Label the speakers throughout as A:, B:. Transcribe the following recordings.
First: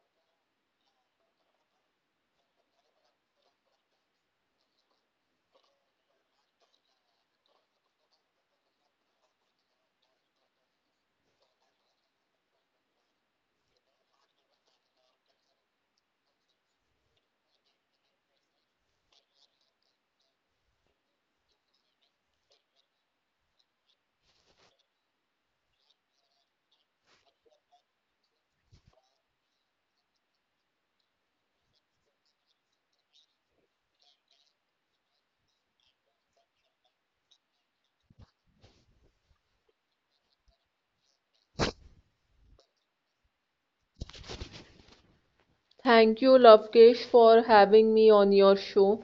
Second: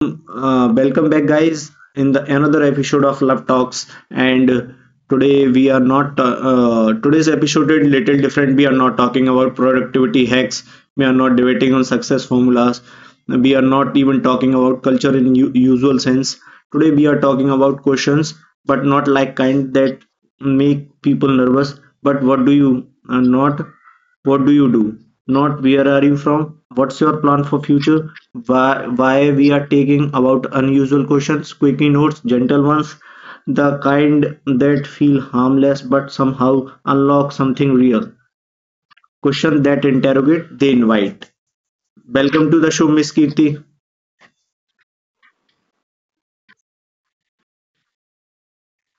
A: Welcome back, guys, in the another episode of Love Talks. And today we are not. Today's episode is little different. We are not talking about productivity hacks. We are not debating on success formulas. We are not even talking about culture in usual sense. Today we are talking about questions, but not like kind that make people nervous. But uh, not? What do you do? Not where are you from? What's your plan for future? Why we are taking about unusual questions, quickie notes, gentle ones, the kind that feel harmless but somehow unlock something real. Question that interrogate, they invite. Welcome to the show, Miss Kirti.
B: Thank you, Lovekesh, for having me on your show.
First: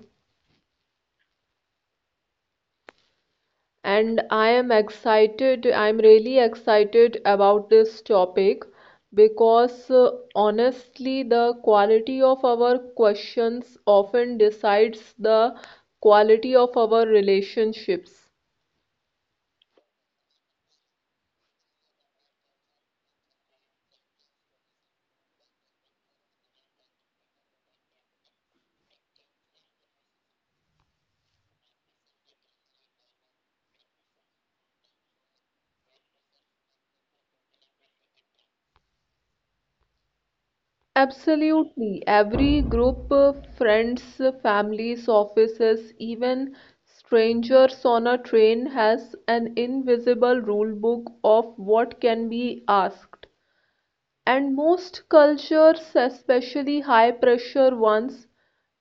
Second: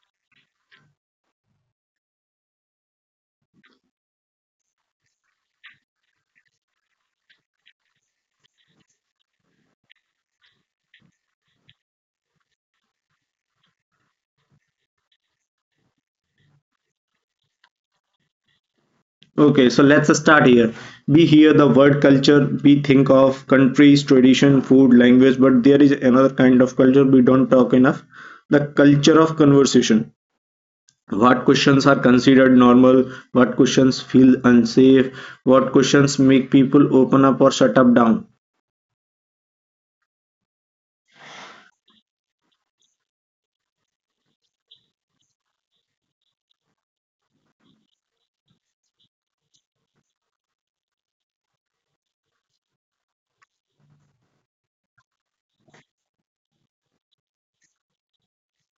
B: And I am excited, I'm really excited about this topic because honestly, the quality of our questions often decides the quality of our relationships.
A: Okay, so let's start here. We hear the word culture, we think of countries, tradition, food, language, but there is another kind of culture we don't talk enough, the culture of conversation. What questions are considered normal? What questions feel unsafe? What questions make people open up or shut up down?
B: Absolutely. Every group, friends, families, offices, even strangers on a train has an invisible rule book of what can be asked. And most cultures, especially high pressure ones,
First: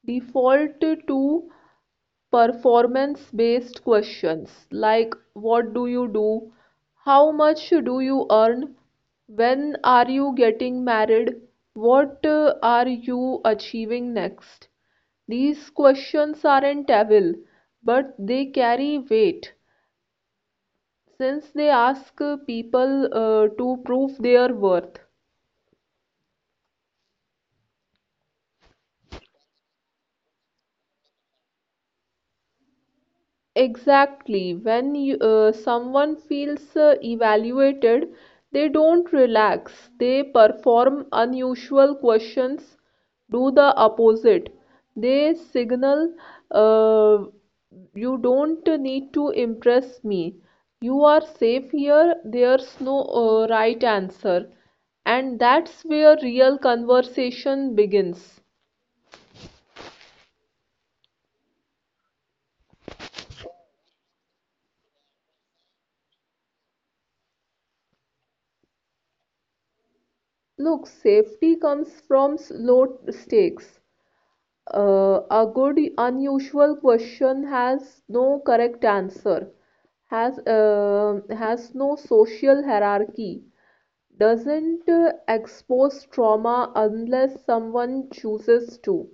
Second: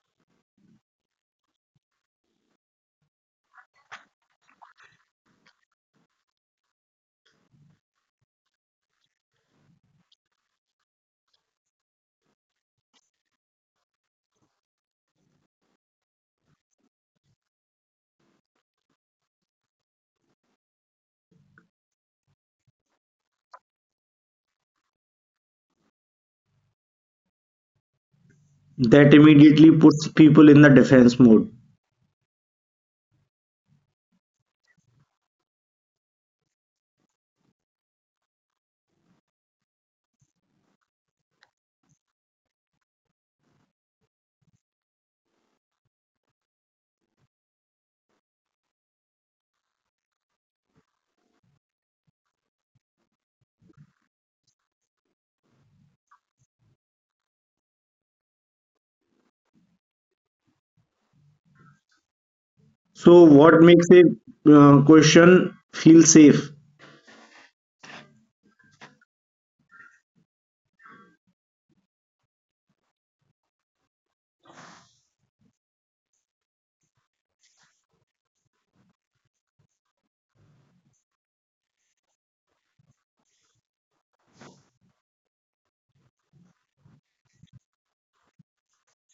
B: default to performance based questions like what do you do? How much do you earn? When are you getting married? What are you achieving next? These questions aren't evil, but they carry weight since they ask people to prove their worth.
A: That immediately puts people in the defense mode.
B: Exactly. Someone feels evaluated, they don't relax. They perform unusual questions, do the opposite. They signal, uh, you don't need to impress me. You are safe here. There's no right answer. And that's where real conversation begins.
A: So, what makes a question feel safe?
B: Look, safety comes from low stakes. A good unusual question has no correct answer, has no social hierarchy, doesn't expose trauma unless someone chooses to,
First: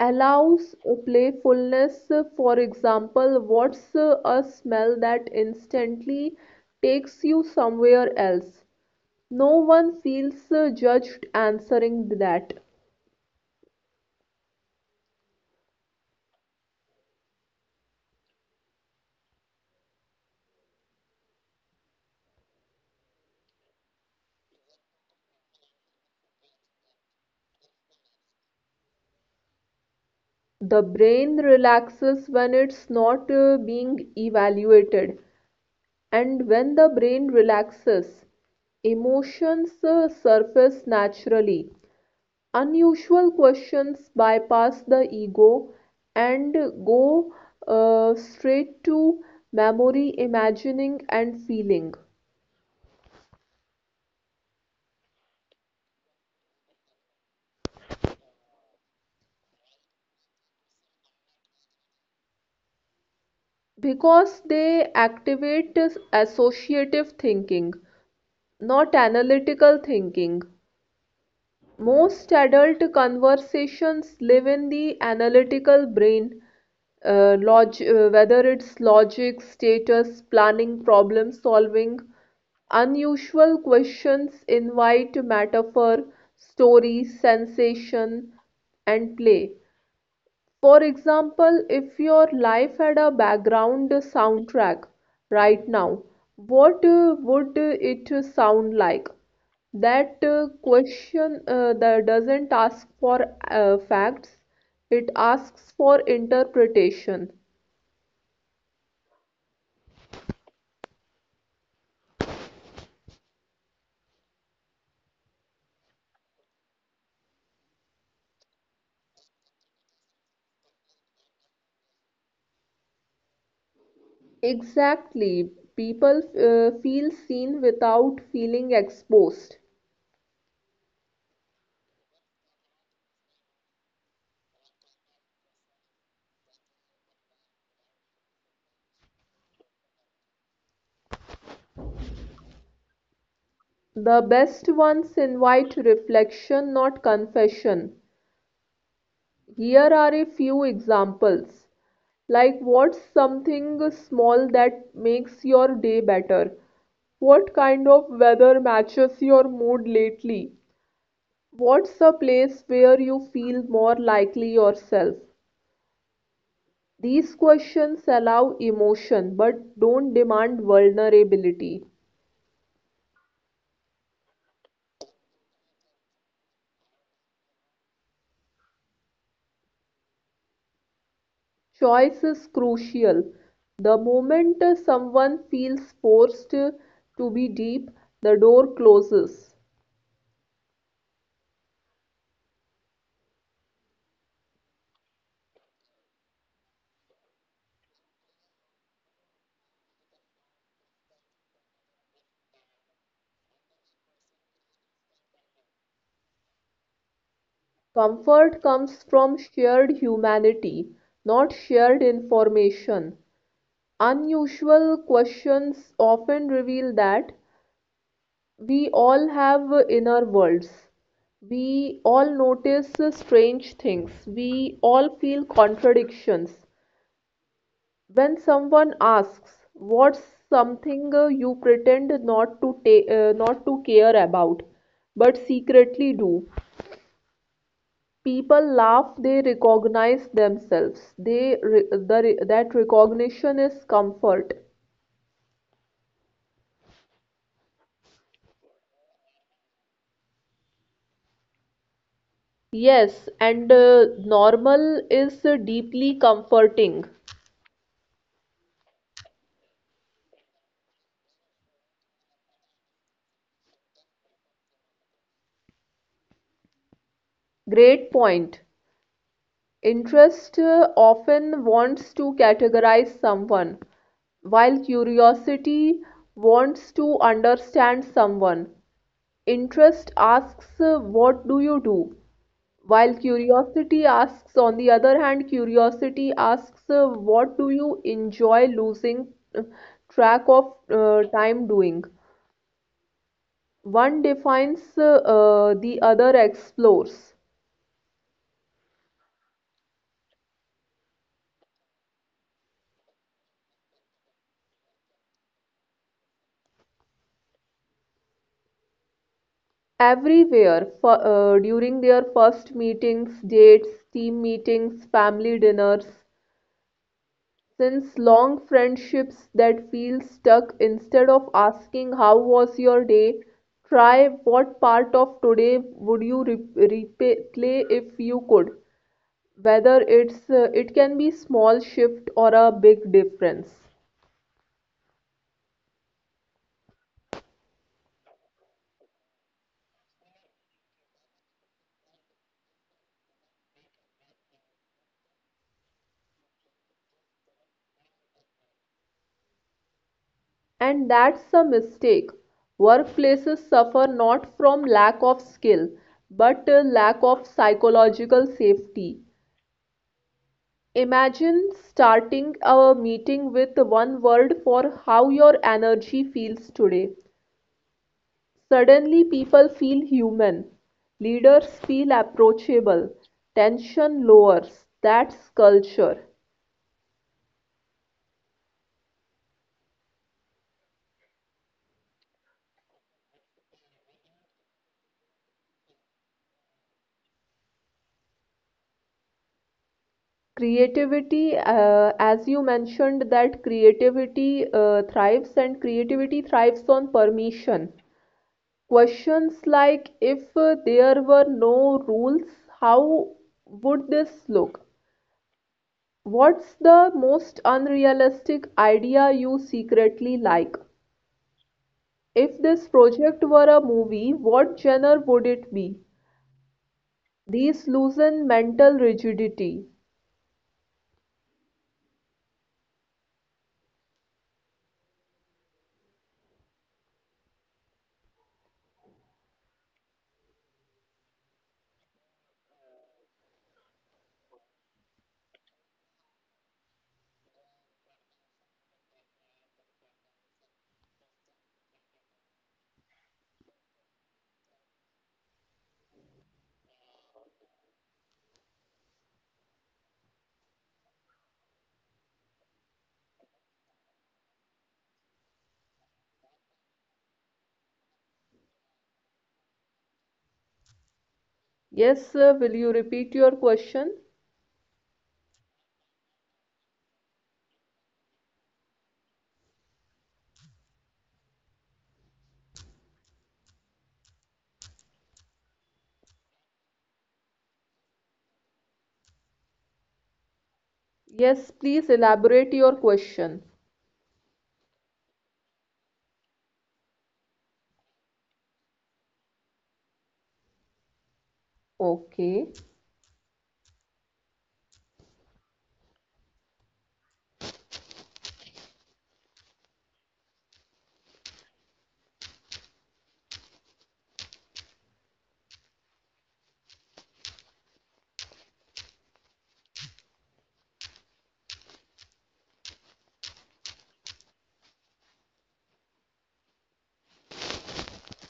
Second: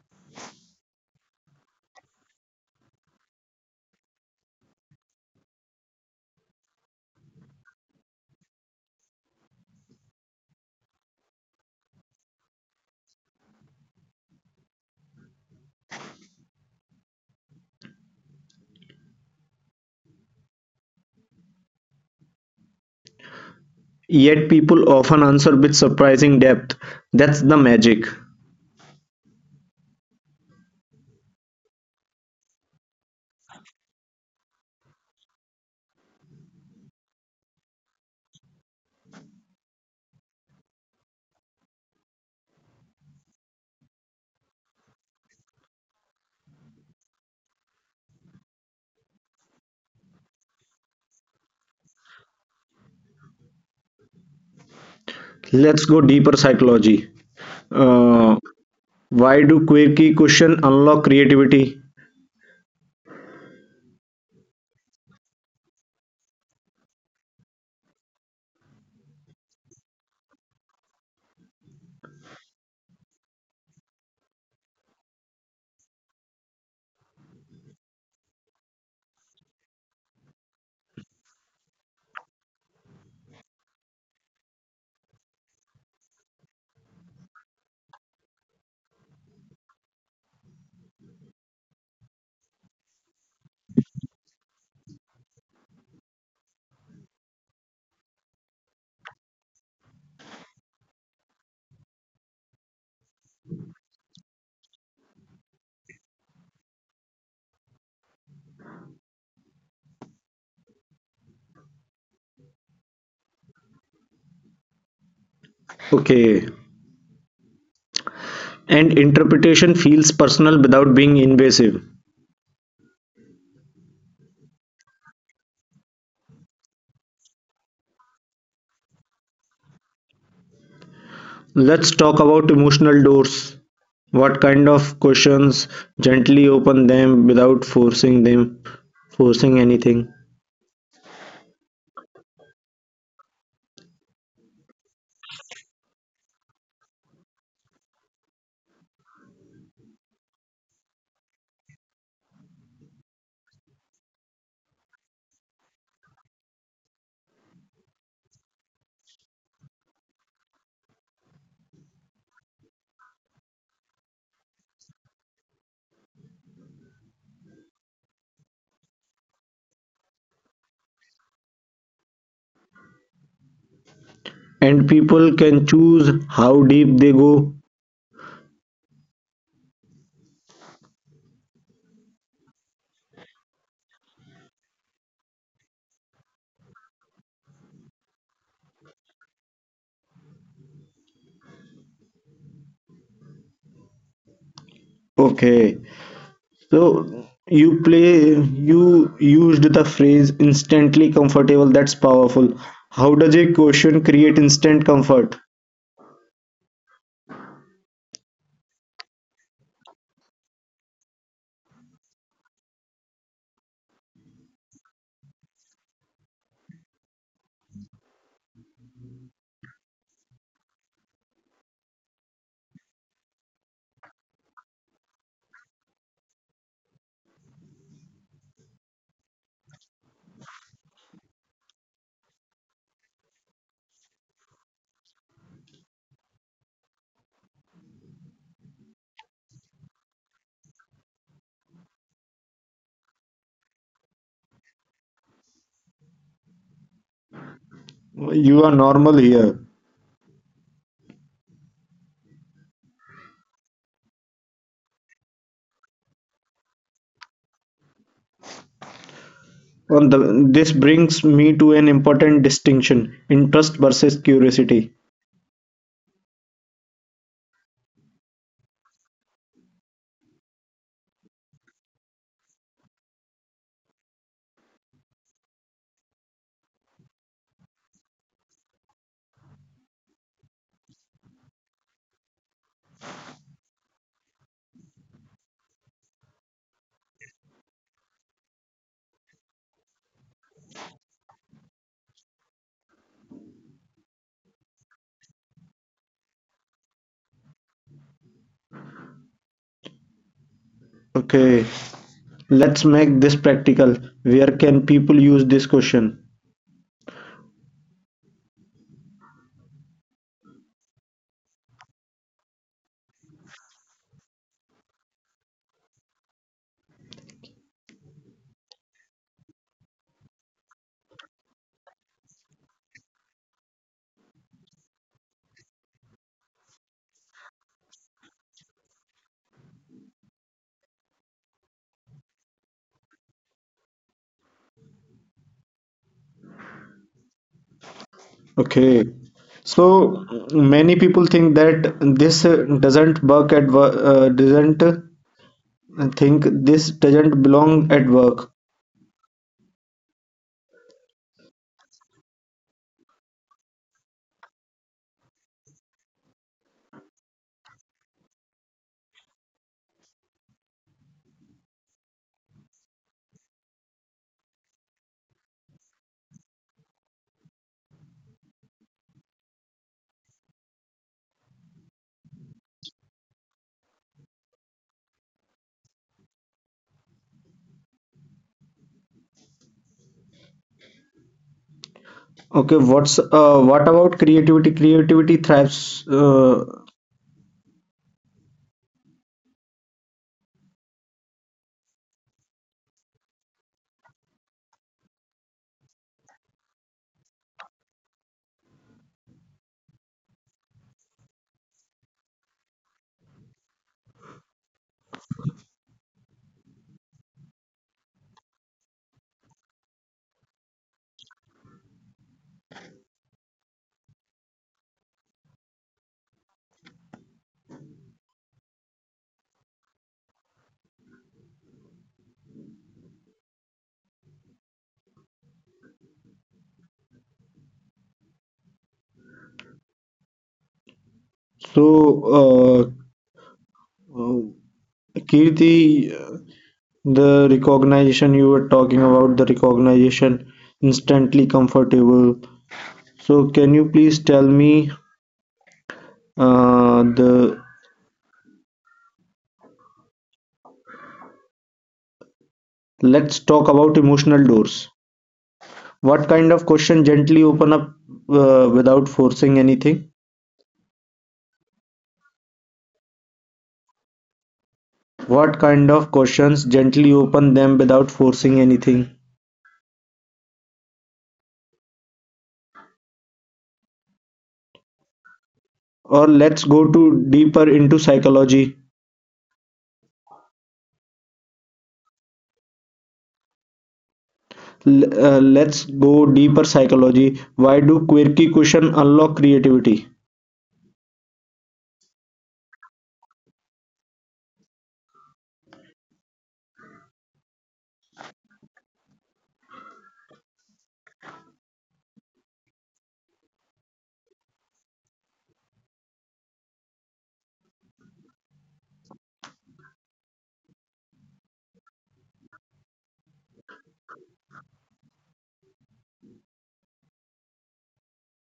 B: allows playfulness. For example, what's a smell that instantly takes you somewhere else? No one feels judged answering that.
A: Yet, people often answer with surprising depth. That's the magic.
B: The brain relaxes when it's not being evaluated, and when the brain relaxes, emotions surface naturally. Unusual questions bypass the ego and go straight to memory, imagining, and feeling
A: Let's go deeper psychology. Uh, why do quirky questions unlock creativity?
B: because they activate associative thinking, not analytical thinking. Most adult conversations live in the analytical brain, log whether it's logic, status, planning, problem solving. Unusual questions invite metaphor, story, sensation, and play. For example, if your life had a background soundtrack right now, what would it sound like? That question that doesn't ask for facts, it asks for interpretation.
A: Okay. And interpretation feels personal without being invasive.
B: Exactly. People feel seen without feeling exposed.
A: Let's talk about emotional doors. What kind of questions gently open them without forcing anything?
B: The best ones invite reflection, not confession. Here are a few examples. Like, what's something small that makes your day better? What kind of weather matches your mood lately? What's a place where you feel more likely yourself? These questions allow emotion but don't demand vulnerability.
A: And people can choose how deep they go.
B: Choice is crucial. The moment someone feels forced to be deep, the door closes.
A: Okay. So you play, you used the phrase instantly comfortable. That's powerful. How does a question create instant comfort?
B: Comfort comes from shared humanity, not shared information. Unusual questions often reveal that we all have inner worlds. We all notice strange things. We all feel contradictions. When someone asks, what's something you pretend not to care about, but secretly do? People laugh, they recognize themselves. They re- the, re- that recognition is comfort.
A: You are normal here.
B: Yes, and normal is deeply comforting.
A: This brings me to an important distinction, interest versus curiosity.
B: Great point. Interest often wants to categorize someone, while curiosity wants to understand someone. Interest asks, what do you do? While curiosity asks, on the other hand, curiosity asks, what do you enjoy losing uh, track of time doing? One defines, the other explores.
A: Okay, let's make this practical. Where can people use this question?
B: Everywhere, during their first meetings, dates, team meetings, family dinners, since long friendships that feel stuck, instead of asking how was your day, try what part of today would you replay if you could. Whether it's it can be small shift or a big difference.
A: Okay. So many people think that this doesn't work at work, doesn't think this doesn't belong at work.
B: And that's a mistake. Workplaces suffer not from lack of skill, but lack of psychological safety. Imagine starting our meeting with one word for how your energy feels today. Suddenly, people feel human. Leaders feel approachable. Tension lowers. That's culture.
A: Okay, what about creativity? Creativity thrives.
B: Creativity, as you mentioned, that creativity thrives and creativity thrives on permission. Questions like if there were no rules, how would this look? What's the most unrealistic idea you secretly like? If this project were a movie, what genre would it be? These loosen mental rigidity.
A: So, uh, uh, Kirti, the recognition you were talking about, the recognition instantly comfortable. So, can you please tell me the let's talk about emotional doors. What kind of question gently open up without forcing anything?
B: Yes, sir, will you repeat your question?
A: What kind of questions gently open them without forcing anything? Or let's go to deeper into psychology.
B: Yes, please elaborate your question.
A: Let's go deeper psychology. Why do quirky question unlock creativity?
B: Okay.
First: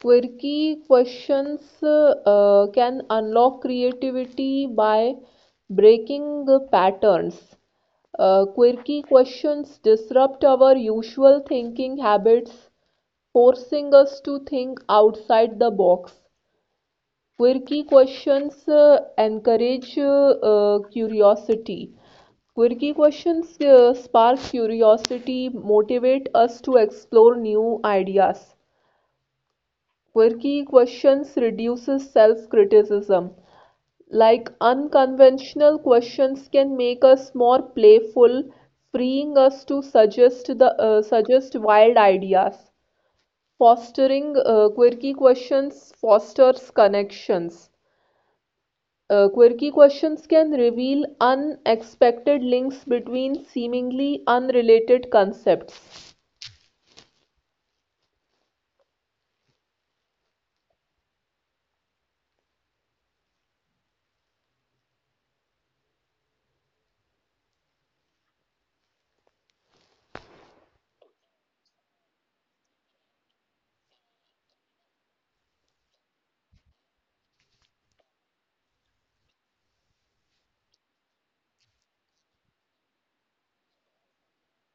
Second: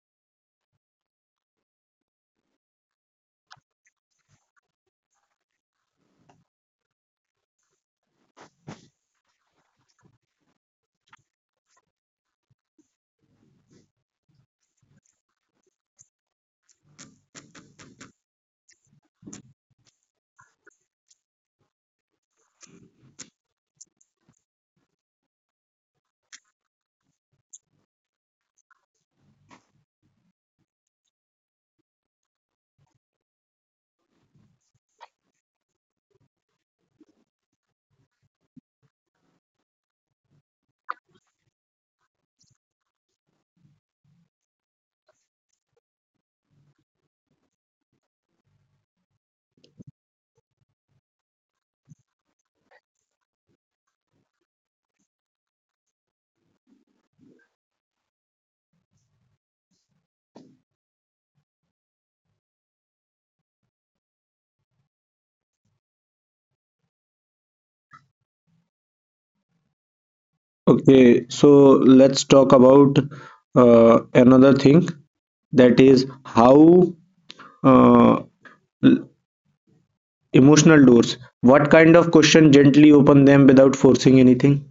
B: Quirky questions can unlock creativity by breaking the patterns. Quirky questions disrupt our usual thinking habits, forcing us to think outside the box. Quirky questions encourage curiosity. Quirky questions spark curiosity, motivate us to explore new ideas. Quirky questions reduces self-criticism. Like unconventional questions can make us more playful, freeing us to suggest wild ideas. Fostering quirky questions fosters connections. Quirky questions can reveal unexpected links between seemingly unrelated concepts.
A: Okay, so let's talk about another thing that is how uh, l- emotional doors. What kind of question gently open them without forcing anything?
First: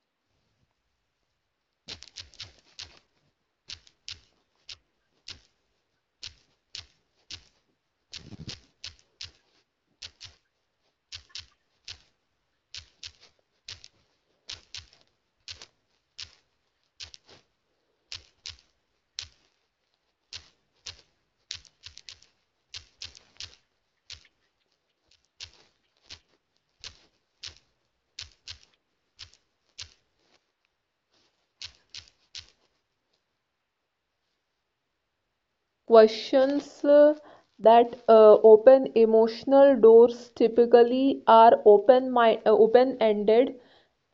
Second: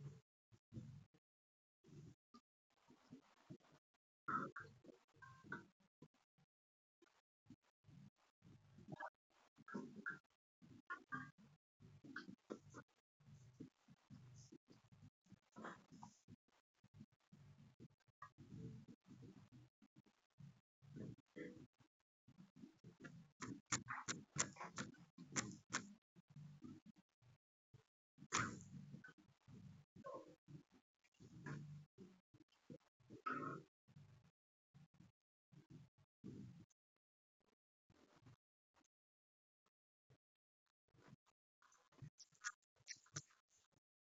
B: Questions that open emotional doors typically are open-ended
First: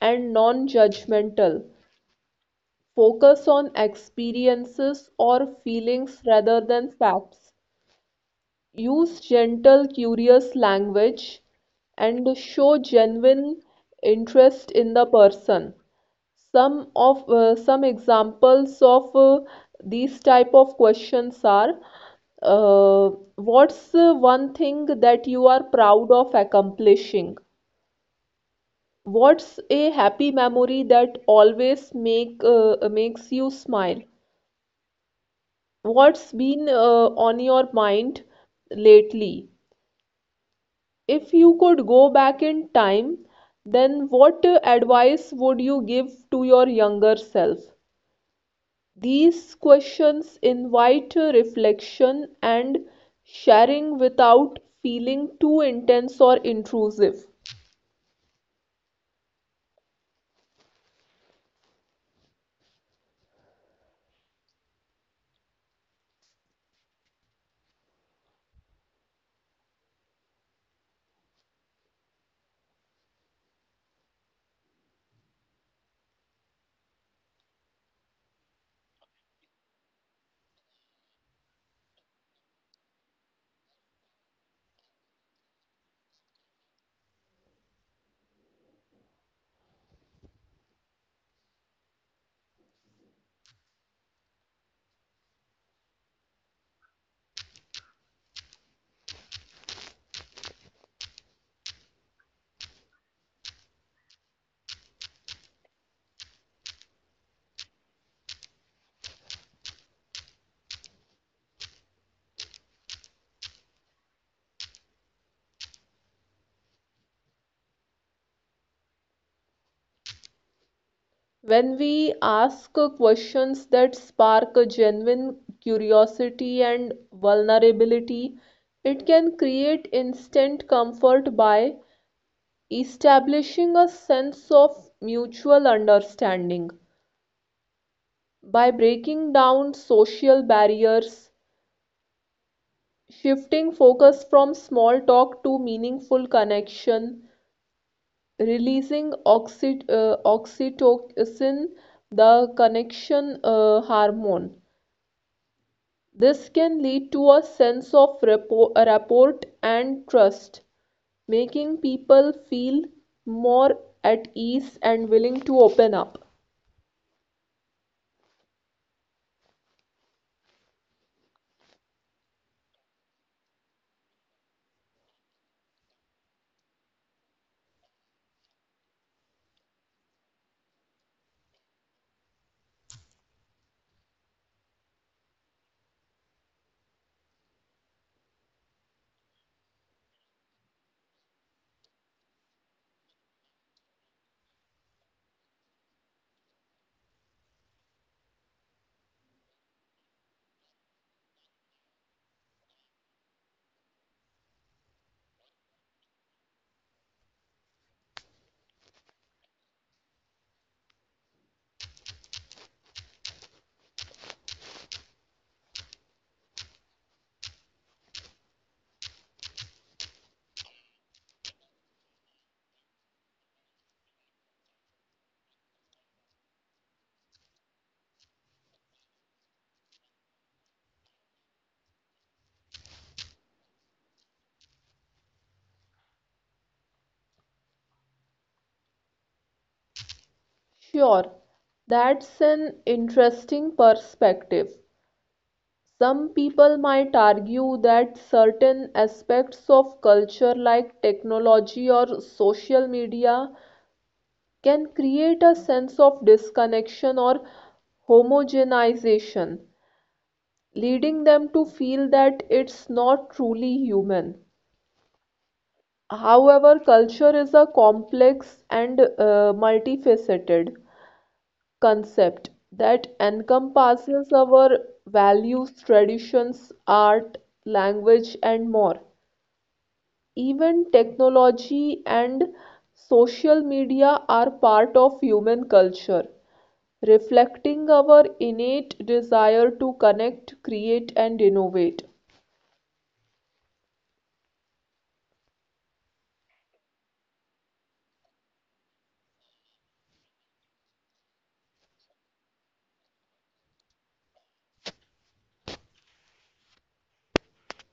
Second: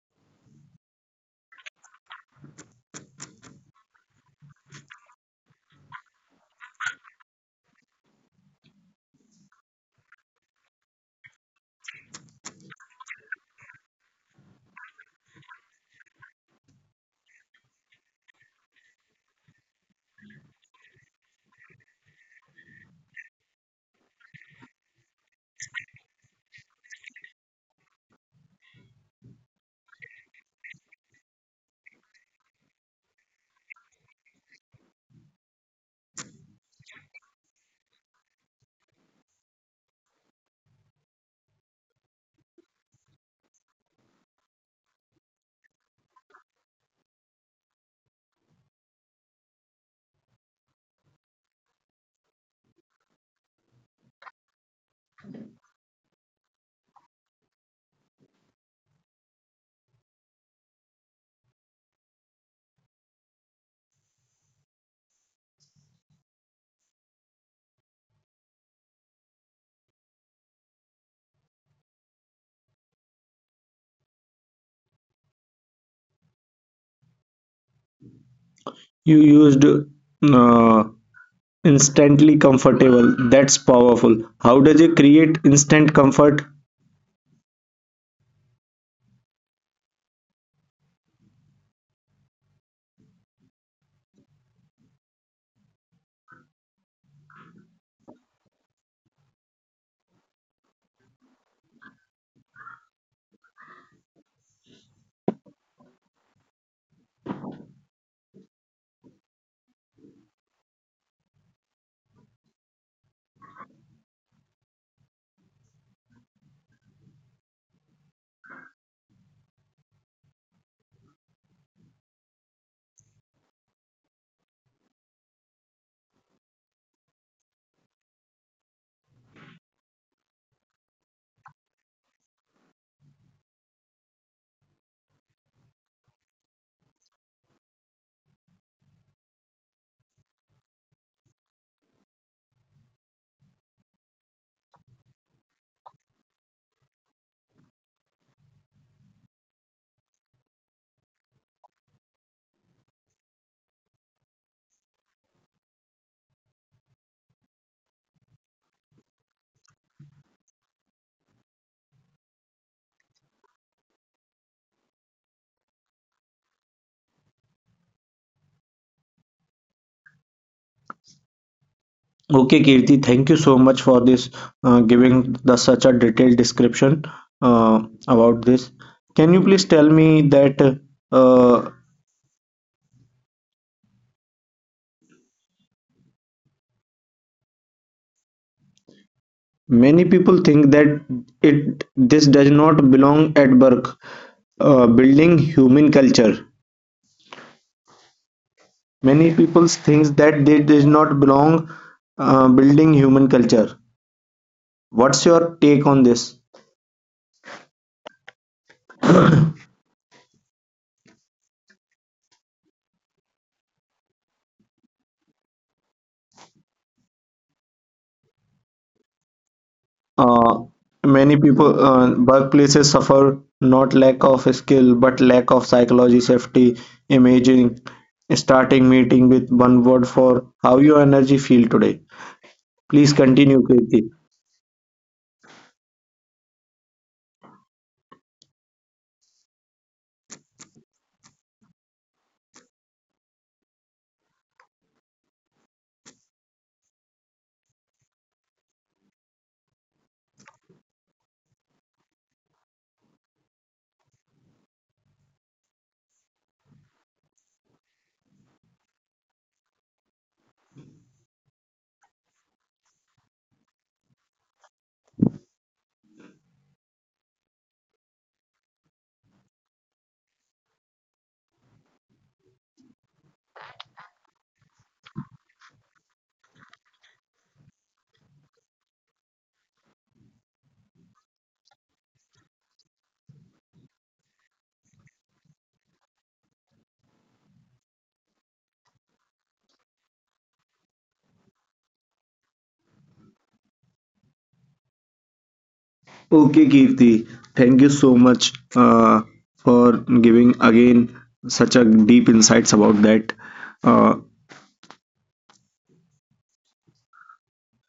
B: and non-judgmental. Focus on experiences or feelings rather than facts. Use gentle, curious language and show genuine interest in the person. Some examples of these type of questions are uh, what's one thing that you are proud of accomplishing? What's a happy memory that always makes you smile? What's been on your mind lately? If you could go back in time, then what advice would you give to your younger self? These questions invite reflection and sharing without feeling too intense or intrusive.
A: You used instantly comfortable. That's powerful. How does it create instant comfort?
B: When we ask questions that spark a genuine curiosity and vulnerability, it can create instant comfort by establishing a sense of mutual understanding by breaking down social barriers, shifting focus from small talk to meaningful connection, releasing oxytocin, the connection hormone. This can lead to a sense of rapport and trust, making people feel more at ease and willing to open up.
A: Okay, Kirti, thank you so much for this giving the such a detailed description uh, about this. Can you please tell me that uh, many people think that it this does not belong at work, building human culture. Many people think that they does not belong building human culture. What's your take on this? Uh, Many people, workplaces suffer not lack of skill, but lack of psychology, safety, imaging. Starting meeting with one word for how your energy feel today. Please continue, Kirti.
B: Sure, that's an interesting perspective. Some people might argue that certain aspects of culture, like technology or social media, can create a sense of disconnection or homogenization, leading them to feel that it's not truly human. However, culture is a complex and multifaceted concept that encompasses our values, traditions, art, language, and more. Even technology and social media are part of human culture, reflecting our innate desire to connect, create, and innovate.
A: Okay, Kirti, thank you so much for giving again such a deep insights about that. Uh,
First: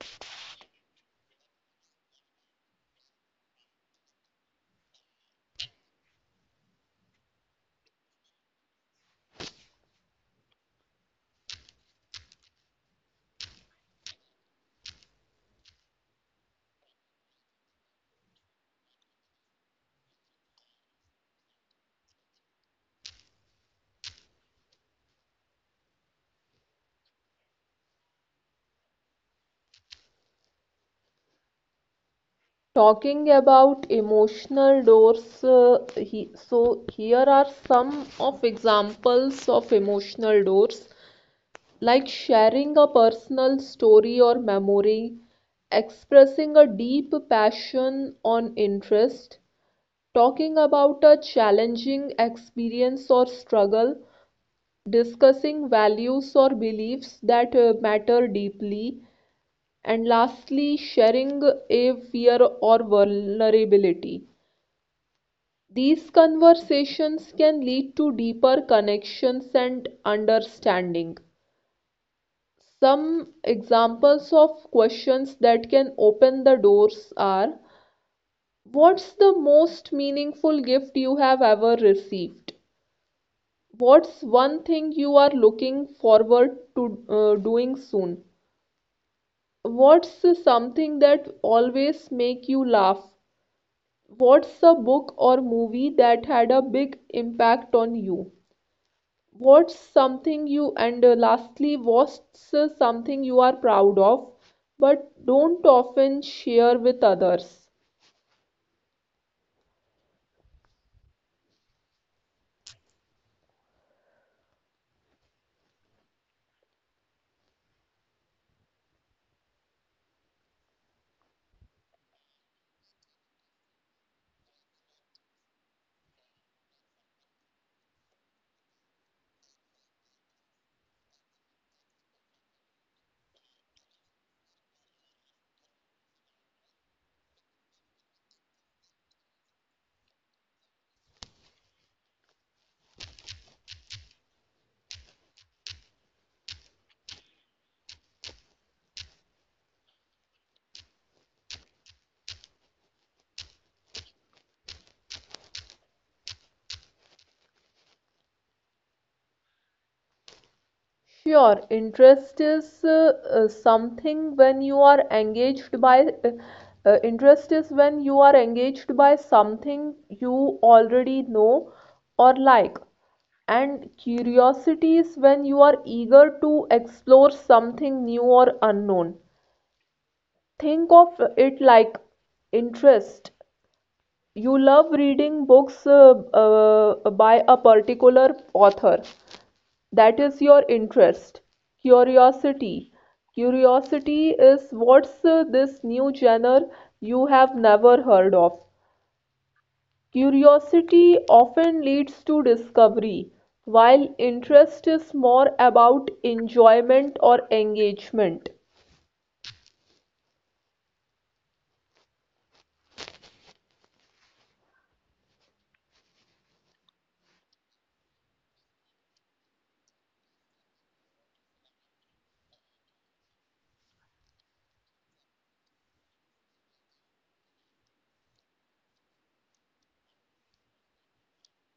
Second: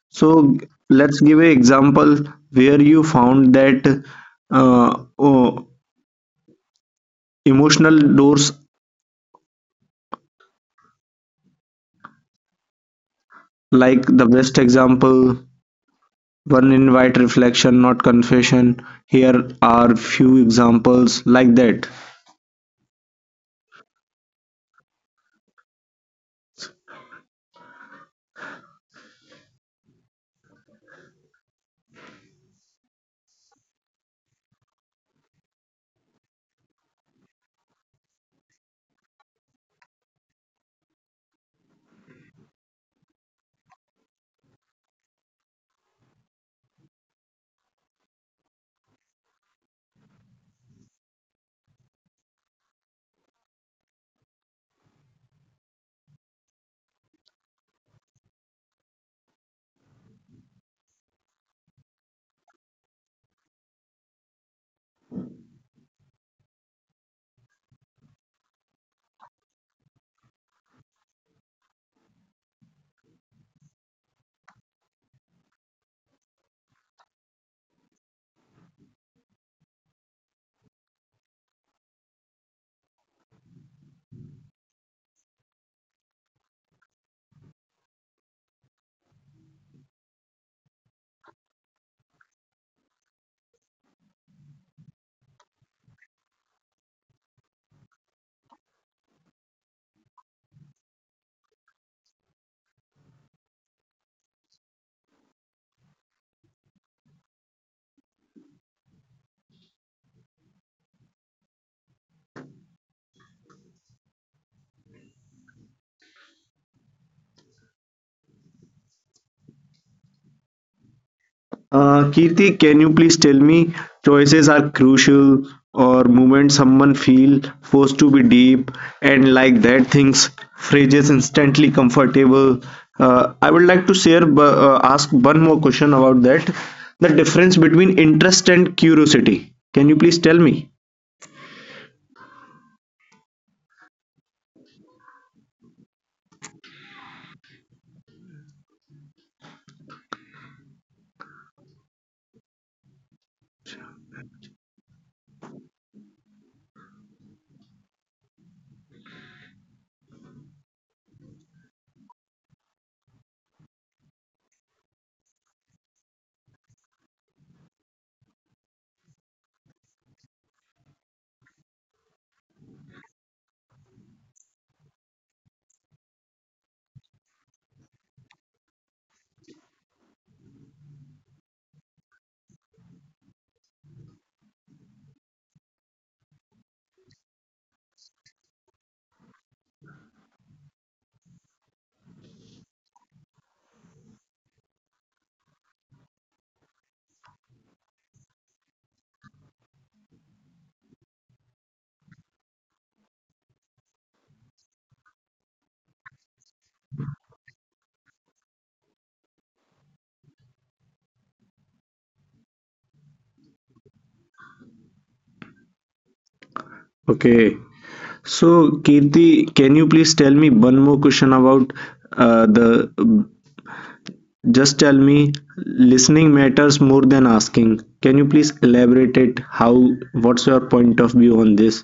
A: So let's give an example where you found that uh, oh, emotional doors, like the best example, one invite reflection, not confession. Here are few examples like that.
B: Talking about emotional doors, so here are some of examples of emotional doors. Like sharing a personal story or memory, expressing a deep passion or interest, talking about a challenging experience or struggle, discussing values or beliefs that matter deeply, and lastly, sharing a fear or vulnerability. These conversations can lead to deeper connections and understanding. Some examples of questions that can open the doors are: what's the most meaningful gift you have ever received? What's one thing you are looking forward to doing soon? What's something that always make you laugh? What's a book or movie that had a big impact on you? What's something you and lastly, what's something you are proud of but don't often share with others?
A: Kirti, can you please tell me choices are crucial or moment someone feel forced to be deep and like that things phrases instantly comfortable. I would like to share ask one more question about that. The difference between interest and curiosity. Can you please tell me?
B: Sure, interest is something when you are engaged by interest is when you are engaged by something you already know or like, and curiosity is when you are eager to explore something new or unknown. Think of it like interest you love reading books by a particular author. That is your interest, curiosity. Curiosity is what's this new genre you have never heard of. Curiosity often leads to discovery, while interest is more about enjoyment or engagement.
A: Okay. So Kirti, can you please tell me one more question about the just tell me, listening matters more than asking. Can you please elaborate it? How, what's your point of view on this?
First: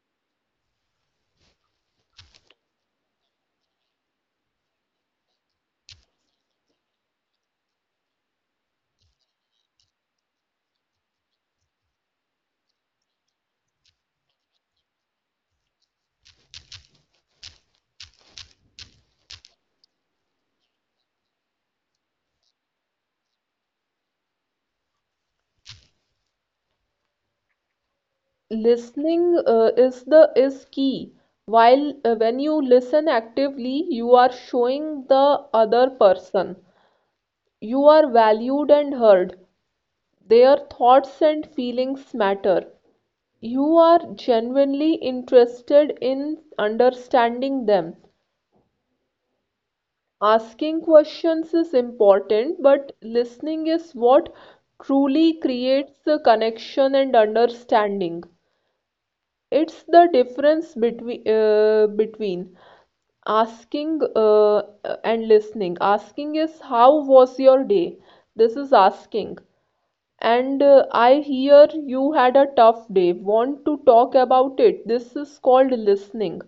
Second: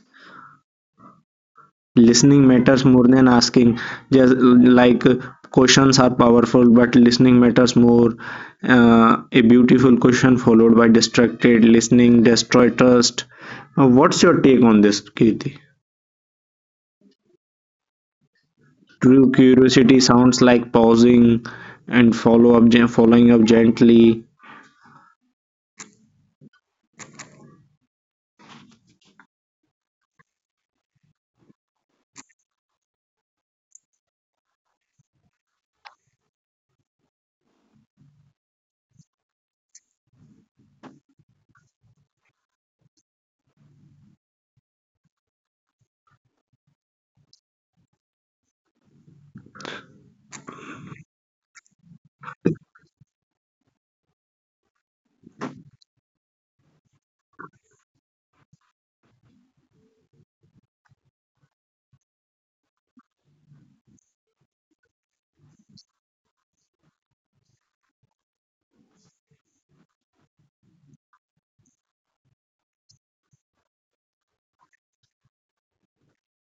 A: Listening matters more than asking. Just like questions are powerful, but listening matters more. A beautiful question followed by distracted listening destroy trust. What's your take on this, Kirti? True curiosity sounds like pausing and follow up, following up gently.
B: Listening is key while when you listen actively, you are showing the other person you are valued and heard, their thoughts and feelings matter, you are genuinely interested in understanding them. Asking questions is important, but listening is what truly creates a connection and understanding. It's the difference between asking and listening. Asking is how was your day? This is asking. And I hear you had a tough day. Want to talk about it? This is called listening.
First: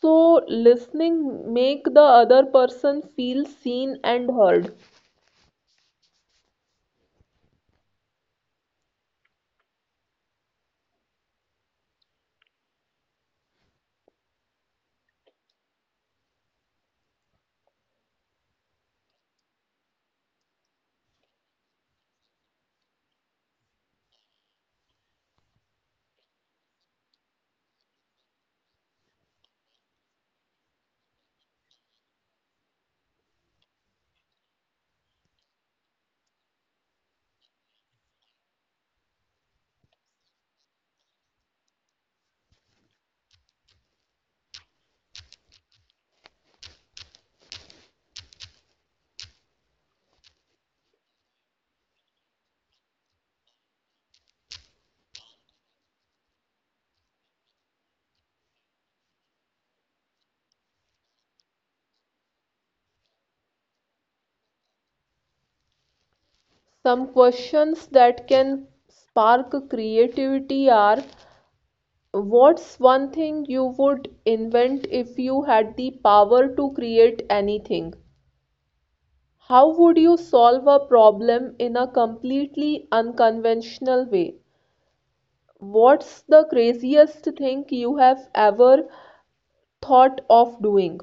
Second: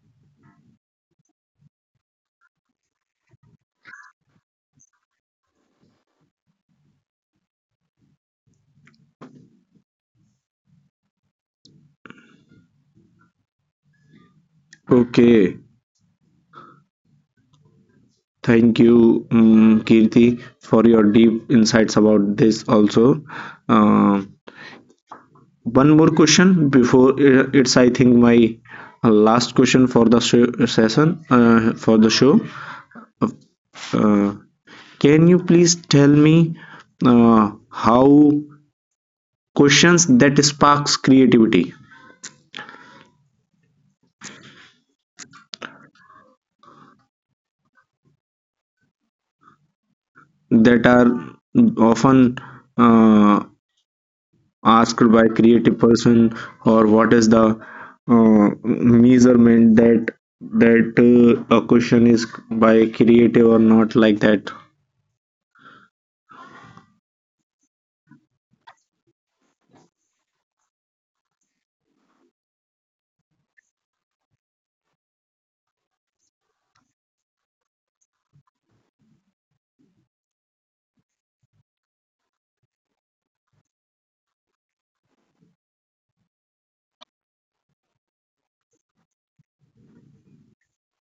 B: So listening make the other person feel seen and heard.
A: Okay. Thank you, Kirti, for your deep insights about this also. Uh, One more question before it's, I think, my last question for the show, session, for the show. Uh, can you please tell me how questions that sparks creativity that are often uh, asked by creative person or what is the measurement that that a question is by creative or not like that.
B: Some questions that can spark creativity are: what's one thing you would invent if you had the power to create anything? How would you solve a problem in a completely unconventional way? What's the craziest thing you have ever thought of doing?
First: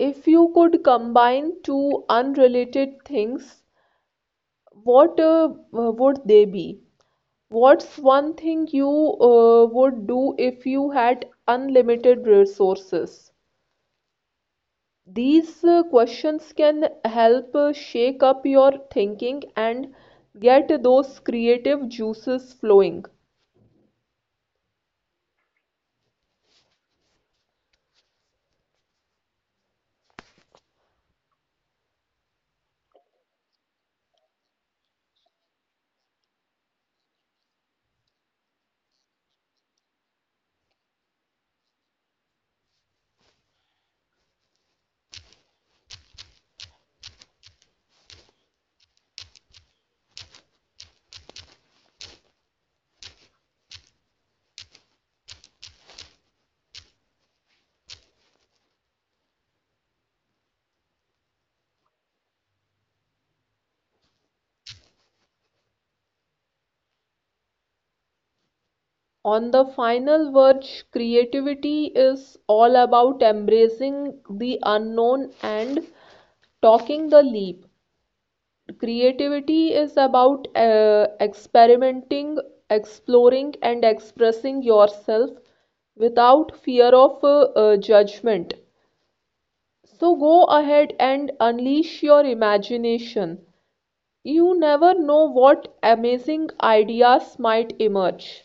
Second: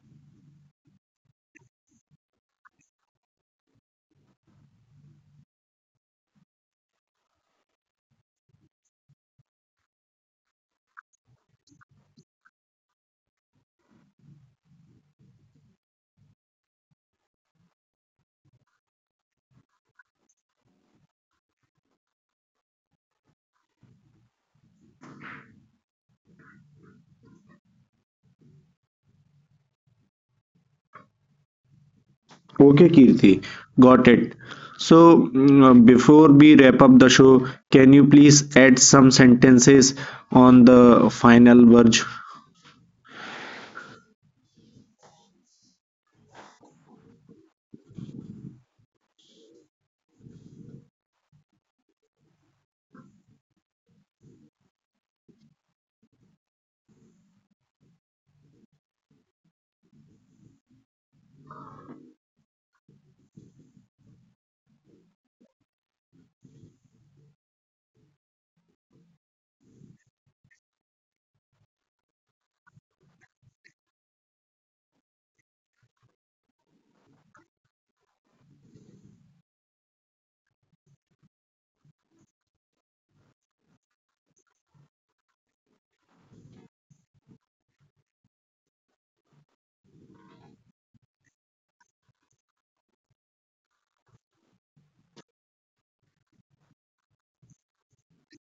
B: If you could combine two unrelated things, what would they be? What's one thing you would do if you had unlimited resources? These questions can help shake up your thinking and get those creative juices flowing.
A: Okay, Kirti, got it. So before we wrap up the show, can you please add some sentences on the final verge.
B: On the final verge, creativity is all about embracing the unknown and taking the leap. Creativity is about experimenting, exploring, and expressing yourself without fear of judgment. So go ahead and unleash your imagination. You never know what amazing ideas might emerge.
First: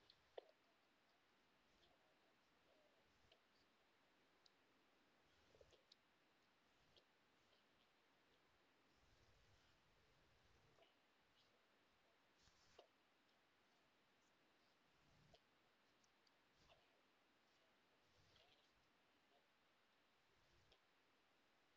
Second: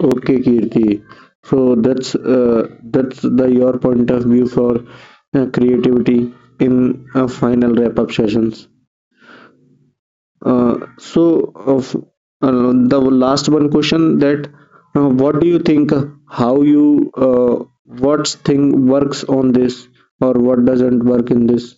A: Okay, Kirti. So that's the your point of view for creativity in final wrap up sessions. So, of the last one question that what do you think? How you what thing works on this or what doesn't work in this?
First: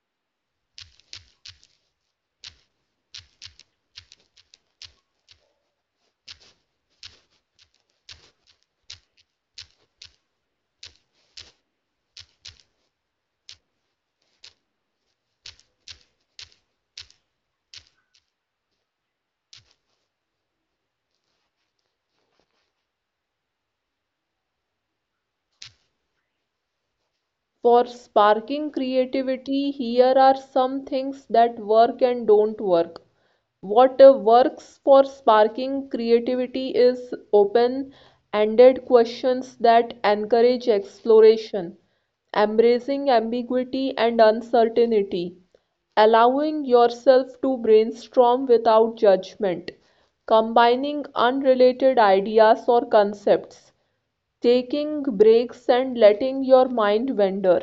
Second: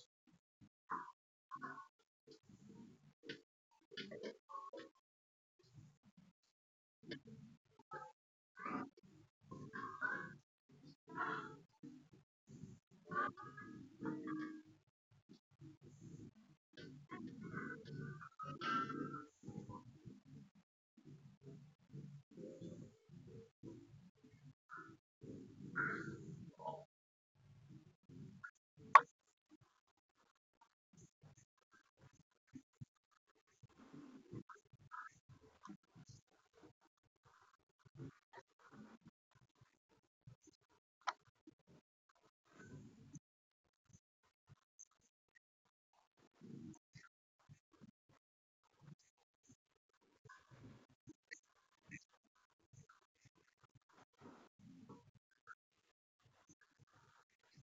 B: For sparking creativity, here are some things that work and don't work. What works for sparking creativity is open ended questions that encourage exploration, embracing ambiguity and uncertainty, allowing yourself to brainstorm without judgment, combining unrelated ideas or concepts, taking breaks and letting your mind wander.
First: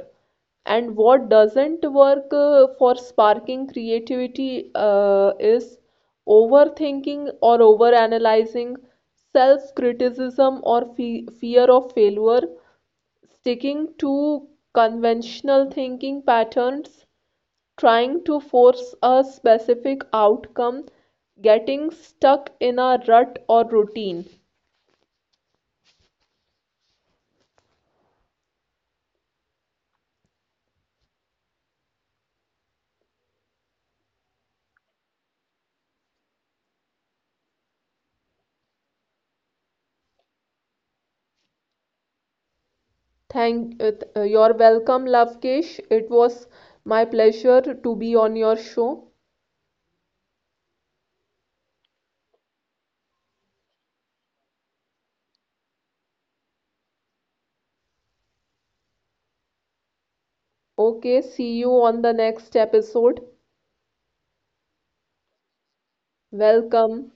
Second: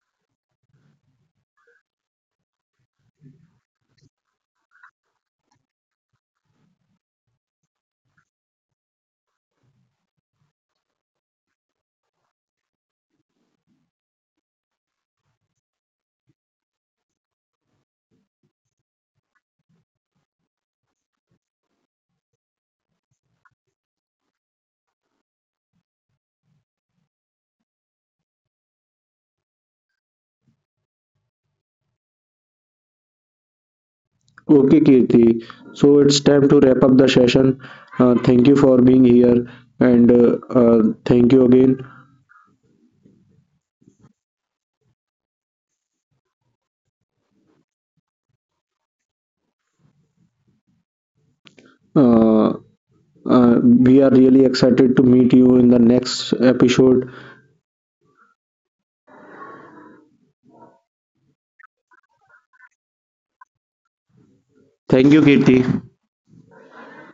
B: And what doesn't work for sparking creativity is overthinking or overanalyzing, self-criticism or fe fear of failure, sticking to conventional thinking patterns, trying to force a specific outcome, getting stuck in a rut or routine.
A: Okay, Kirti. So it's time to wrap up the session. Thank you for being here and thank you again.
B: You're welcome, Lavkesh. It was my pleasure to be on your show.
A: Uh, we are really excited to meet you in the next episode.
B: Okay, see you on the next episode.
A: Thank you, Kirti.
B: Welcome.